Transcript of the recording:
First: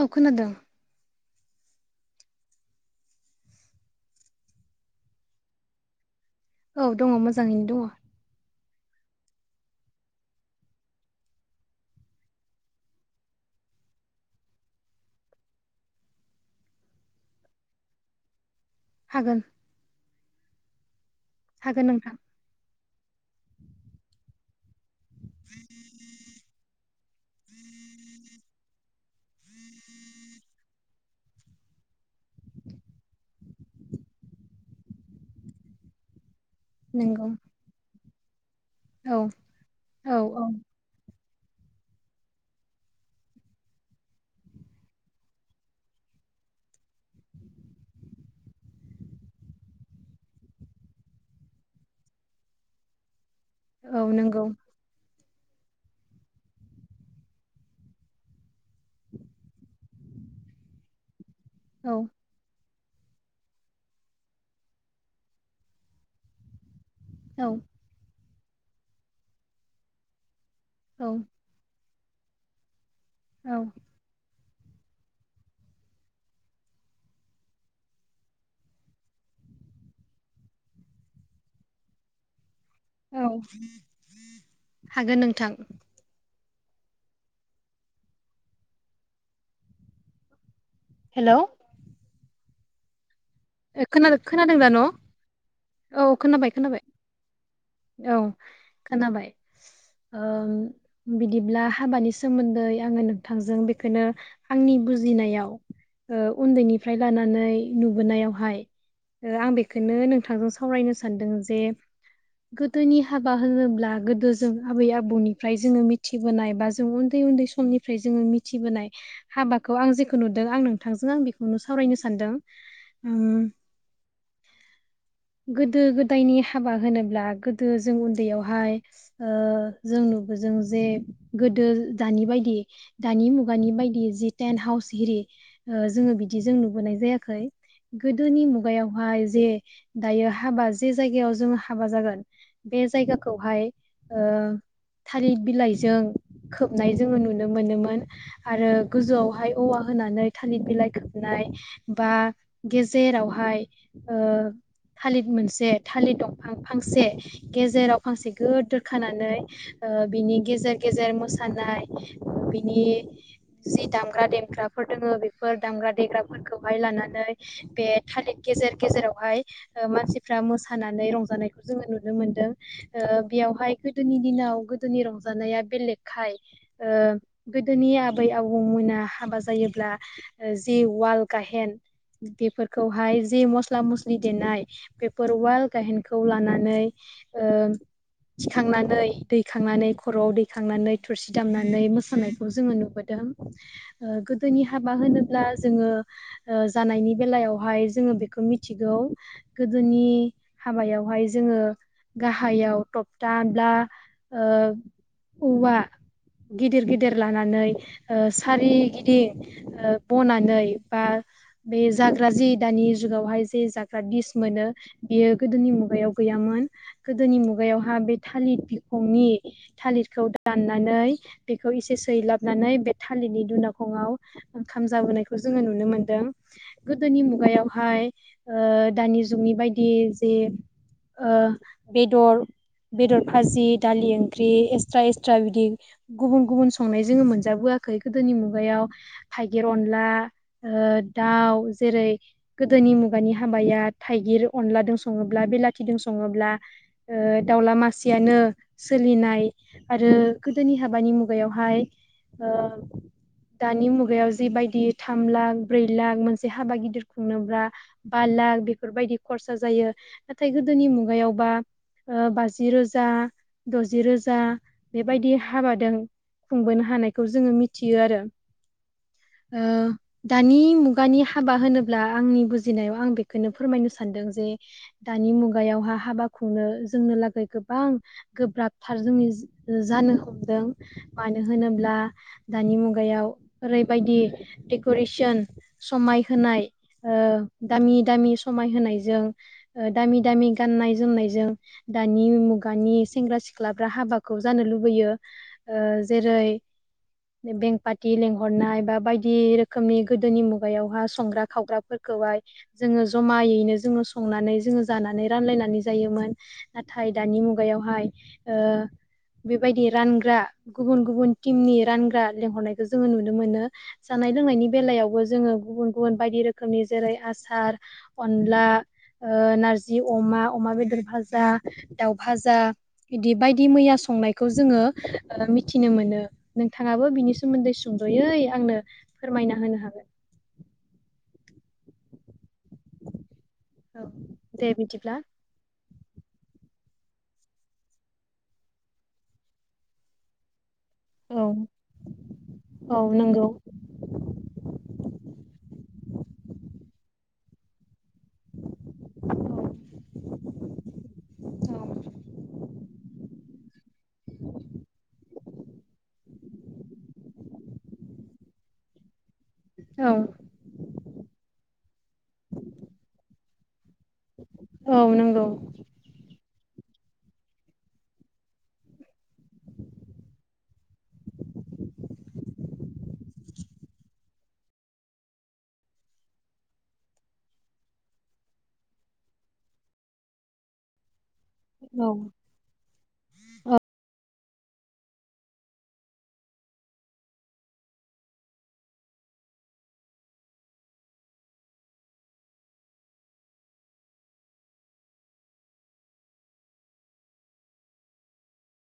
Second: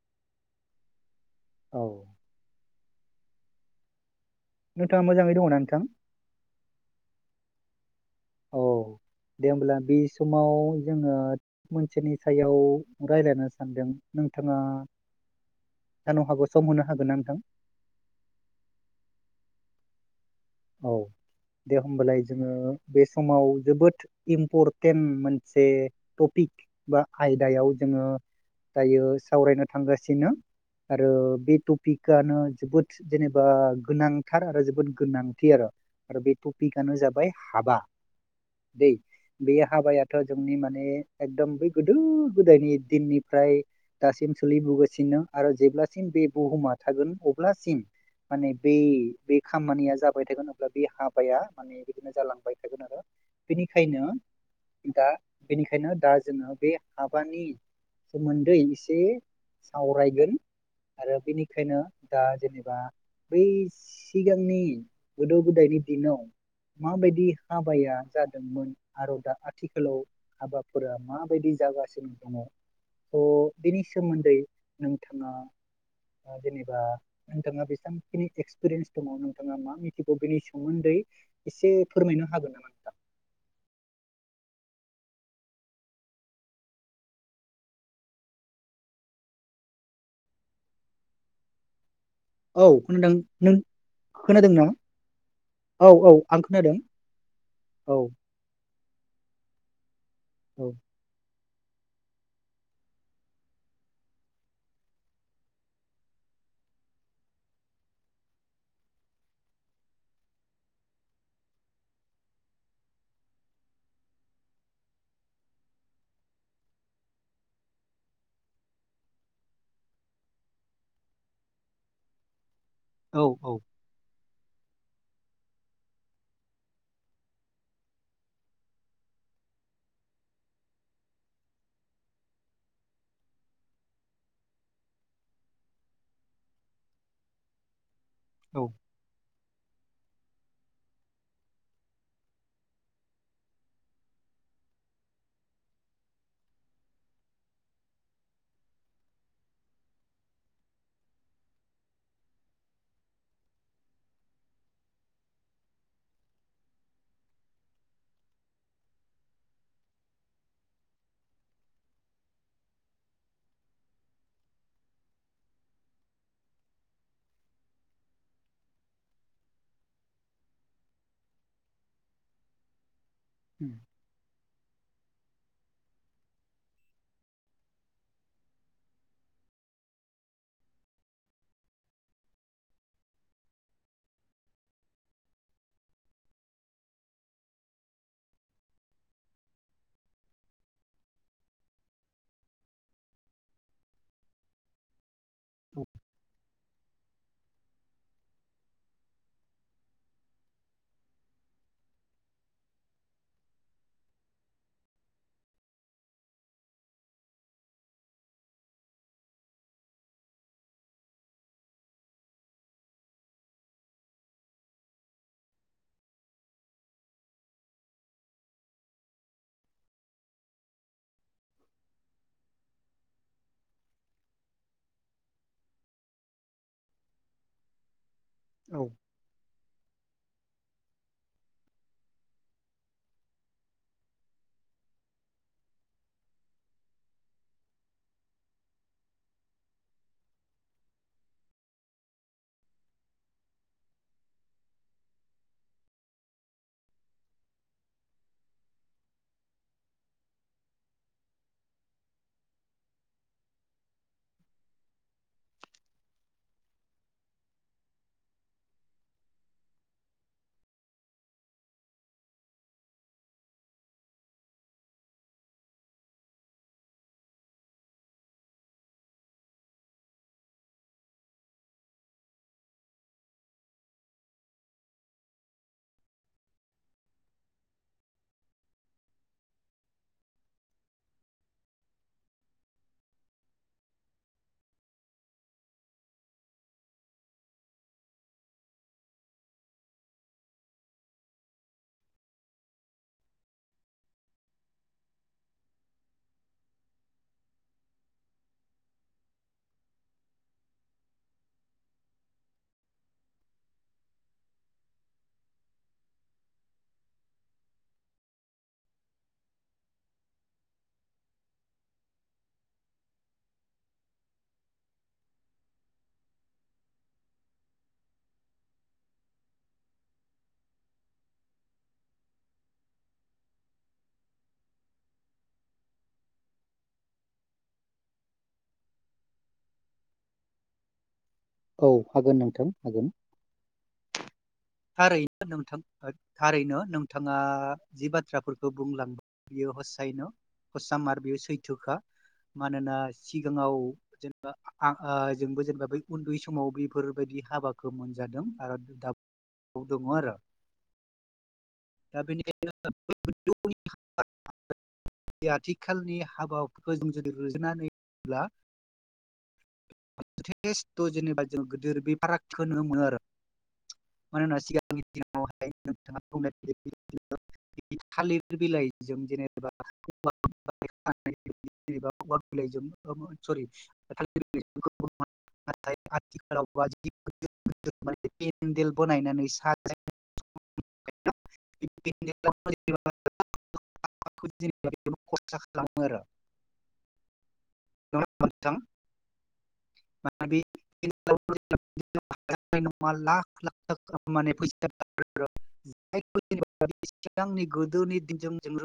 अ खोनादोंं औ नोंथाङा मोजाङै दङना नोंथां औ दङ मोजाङैनो दङ औ दे होमब्ला बे समाव जोङो मोनसेनि सायाव रायज्लायनो सानदों नोंथाङा जानो हागौ सम मोनो हागोन ना नोंथां हागोन औ दे हागोन नोंथां होमबालाय जोङो बे समाव जोबोद इम्परटेन्ट मोनसे टपिक बा आयदायाव जोङो दायो सावरायनो थांगासिनो आरो बे टपिकआनो जोबोद जेनेबा गोनांथार आरो जोबोद गोनां थि आरो आरो बे टपिकनो नंगौ जाबाय हाबा दै औ बे औ हाबायाथ औ जोंनि माने एकदम बै गोदो गोदायनि दिननिफ्राय दासिम सोलिबोगासिनो आरो जेब्लासिम बे बुहुमा थागोन अब्लासिम माने‌‌ बै बै खामानिया जाब बाय थागोन अब्ला बे हाबाया माने बिदिनो जालांबाय थागोन आरो औ बेनिखायनो नंगौ दा बेनिखायनो दा जोङो बे हाबानि सोमोन्दै इसे सावरायगोन आरो बेनिखायनो औ दा जेनेबा बै सिगांनि गोदो गोदायनि दिनाव माबायदि औ हाबाया जादोंमोन आरो दा आथिखालाव हाबा फोरा औ माबायदि जागासिनो दङ स औ बेनि सोमोन्दै नोंथाङा ओ जेनेबा नोंथाङा बेसांखिनि एक्सपिरिेन्स दङ नोंथाङा मा मिथि गो बेनि सोमोन्दै एसे फोरमायनो हागोन नामा औ हागोन नोंथां हेलौ औ खोनादों नों खोनादों खोनादों दा न औ खोनाबाय खोनाबाय औ खोनाबाय ओम औ बिदिब्ला हाबानि सोमोन्दै आङो नोंथांजों बेखौनो आंनि बुजिनायाव ओ उन्दैनिफ्राय लानानै नुबोनायावहाय आं बेखौनो नोंथांजों स सावरायनो सानदों जे गोदोनि हाबा होनोब्ला गोदो जों आबै आबौनिफ्राय जोङो मिथिबोनाय बा जों उन्दै उन्दै समनिफ्राय जोङो मिथिबोनाय हाबाखौ आं जेखौ नुदों आं नोंथांजों आं बेखौनो सावरायनो सानदों औ उम औ गोदो गोदायनि हाबा होनोब्ला गोदो जों उन्दैयावहाय ओ जों नु जों जे गोदो दानि बायदि दानि मुगानि बायदि जि टेन हाउस एरि जोङो बिदिजों नुबोनाय जायाखै गोदोनि औ मुगायावहाय जे दायो हाबा जे जायगायाव जोङो हाबा जागोन बे जायगाखौहाय थारि बिलाइजों खोबनाय जोङो नुनो मोनोमोन आरो गोजौआवहाय औवा होनानै थालिर बिलाइ खोबनाय बा गेजेरावहाय थालिर मोनसे थालिर दंफां फांसे गेजेराव फांसे गोद दोरखानानै बिनि गेजेर गेजेर मोसानाय बिनि जि दामग्रा देग्राफोर दङो बेफोर दाम्रा देग्राफोरखौहाय लानानै बे थालिर गेजेर गेजेरावहाय मानसिफ्रा मोसानानै रंजानायखौ जोङो नुनो मोनदों ओ उम बेयावहाय गोदोनि दिनाव गोदोनि रं जानाया बेलेखाय ओ गोदोनि आबै आबौ मोना हाबा जायोब्ला जि वाल गाहेन बेफोरखौहाय जे मस्ला मस्लि देनाय बेफोर वाल गाहेनखौ लानानै ओ थिखांनानै दैखांनानै खर'आव दैखांनानै थोरसि दामनानै मोसानायखौ जोङो नुबोदों। ओ गोदोनि हाबा होनोब जोङो जानायनि बेलायावहाय जोङो बेखौ मिथिगौ गोदोनि हाबायावहाय जोङो गाहायाव थपथाब्ला ओ- औवा गिदिर गिदिर लानानै ओ सारिगिदिं ओ बनानै बा बे जाग्रा जि दानि जुगावहाय जे जाग्रा दिस मोनो बियो गोदोनि मुगायाव गैयामोन गोदोनि मुगायावहा बे थालिर बिखंनि थालिरखौ दाननानै बेखौ एसे सैलाबनानै बे थालिरनि दनााखङाव ओंखाम जाबोनायखौ जोङो नुनो मोनदों गोदोनि मुगायावहाय ओ दानि जुगनि बायदि जे ओ बेदर बेदर भाजि दालि ओंख्रि एक्सट्रा एक्सट्र बिदि गुबुन गुबुन संनाय जोङो मोनजाबोआख खै गोदोनि मुगायाव थाइगिर अनला ओ दाउ जेरै गोदो जोंनि मुगानि हाबाया थाइगिर अनलाजों सङोब बे सङोब्ला ओ दाउला मासेयनो सोलिनाय आरो गोदोनि हाबानि मुगायावहाय ओ दानि मुगायाव जिबायदि थाम लाख ब्रै लाख मोनसे हाबा गिदिर खुंनोब्ला बा लाख बे बेफोरबायदि खरसा जायो नाथाय गोदोनि मुगायावबा ओ बाजि रोजा द'जि रोजा बेबायदि हाबादों खुंबोनो हानायखौ जोङो मिथियो आरो ओ दानि मुगानि हाबा होनोब्ला आंनि बुजिनायाव आं बेखौनो फोरमायनो सानदों जे दानि मुगायावहा हाबा खुंनो जोंनो लागै गोबां गोब गोब्राबथार जोंनि जानो हमदों मानो होनोब्ला दानि मुगायाव ओरैबायदि देकि'रेसन समाय होनाय ओ दामि दामि समाय होनायजों ओ दामि दामि गाननाय जोमनायजों दानि मुगानि सेंग्रा सिख सिख्लाफ्रा हाबाखौ जानो लुबैयो ओ जेरै बेंपाथि लेंहरनाय बा बायदि रोखोमनि गोदोनि मुगायावहा संग्रा खावग्रा खौहाय जोङो ज जमायैनो जोङो संनानै जोङो जानानै रानलायनानै जायोमोन नाथाय दानि मुगायावहाय ओ बेबायदि रानग्रा गुबुन गुबुन टिमनि रानग्रा लेंंहरनायखौ जोङो नुनो मोनो। जानाय लोंनायनि बेलायावबो जोङो गुबुन गुबुन बायदि रोखोमनि जेरै आसार अनला ओ नारजि अमा अमा बेदर भाजा दाउ भाजा बिदि बायदि मैया संनायखौ जोङो ओ मिथिनो मोनो नोंथाङाबो बिनि सोमोन्दै सुंद'यै आंनो फोरमायना होनो हागोन [inaudible] औ हागोन नोंथां हागोन। औ दे बिदिब्ला थारैनो नोंथां थारैनो नोंथाङा जि बाथ्राफोरखौ बुंलांबाय बियो हस्सायनो। खसामार बियो औ सैथोखा। मानोना औ नंगौ सिगाङाव जेनेबा आं ओ जोंबो जेनेबा बै उन्दै समाव बेफोरबायदि हाबाखो मोनजादों आरो दाबोव दङ आरो दा‌बेनिखायनो [unintelligible] बे आथिखालनि हाबाफोरखौ जों जुदि रुजुना नायोब्ला औ जथेस्थ जेनेबा जों गोदोर बे फारागखोनो मोनो आरो। मानोना औ सिगांनि नंगौ दिनावहाय नोंथाङा [unintelligible] थालिर बिलाइजों जेनेबा [unintelligible] [unintelligible] नाथाय आथिखालाव बा पेन्देल बानायनानै साजायनानै [unintelligible] [unintelligible] औ खरसा खालामो आरो नङा ओमबा नोंथां माबे [unintelligible] [unintelligible] लाख लाख माने फैसा [unintelligible] [unintelligible] सिगांनि गोदोनि दिनजों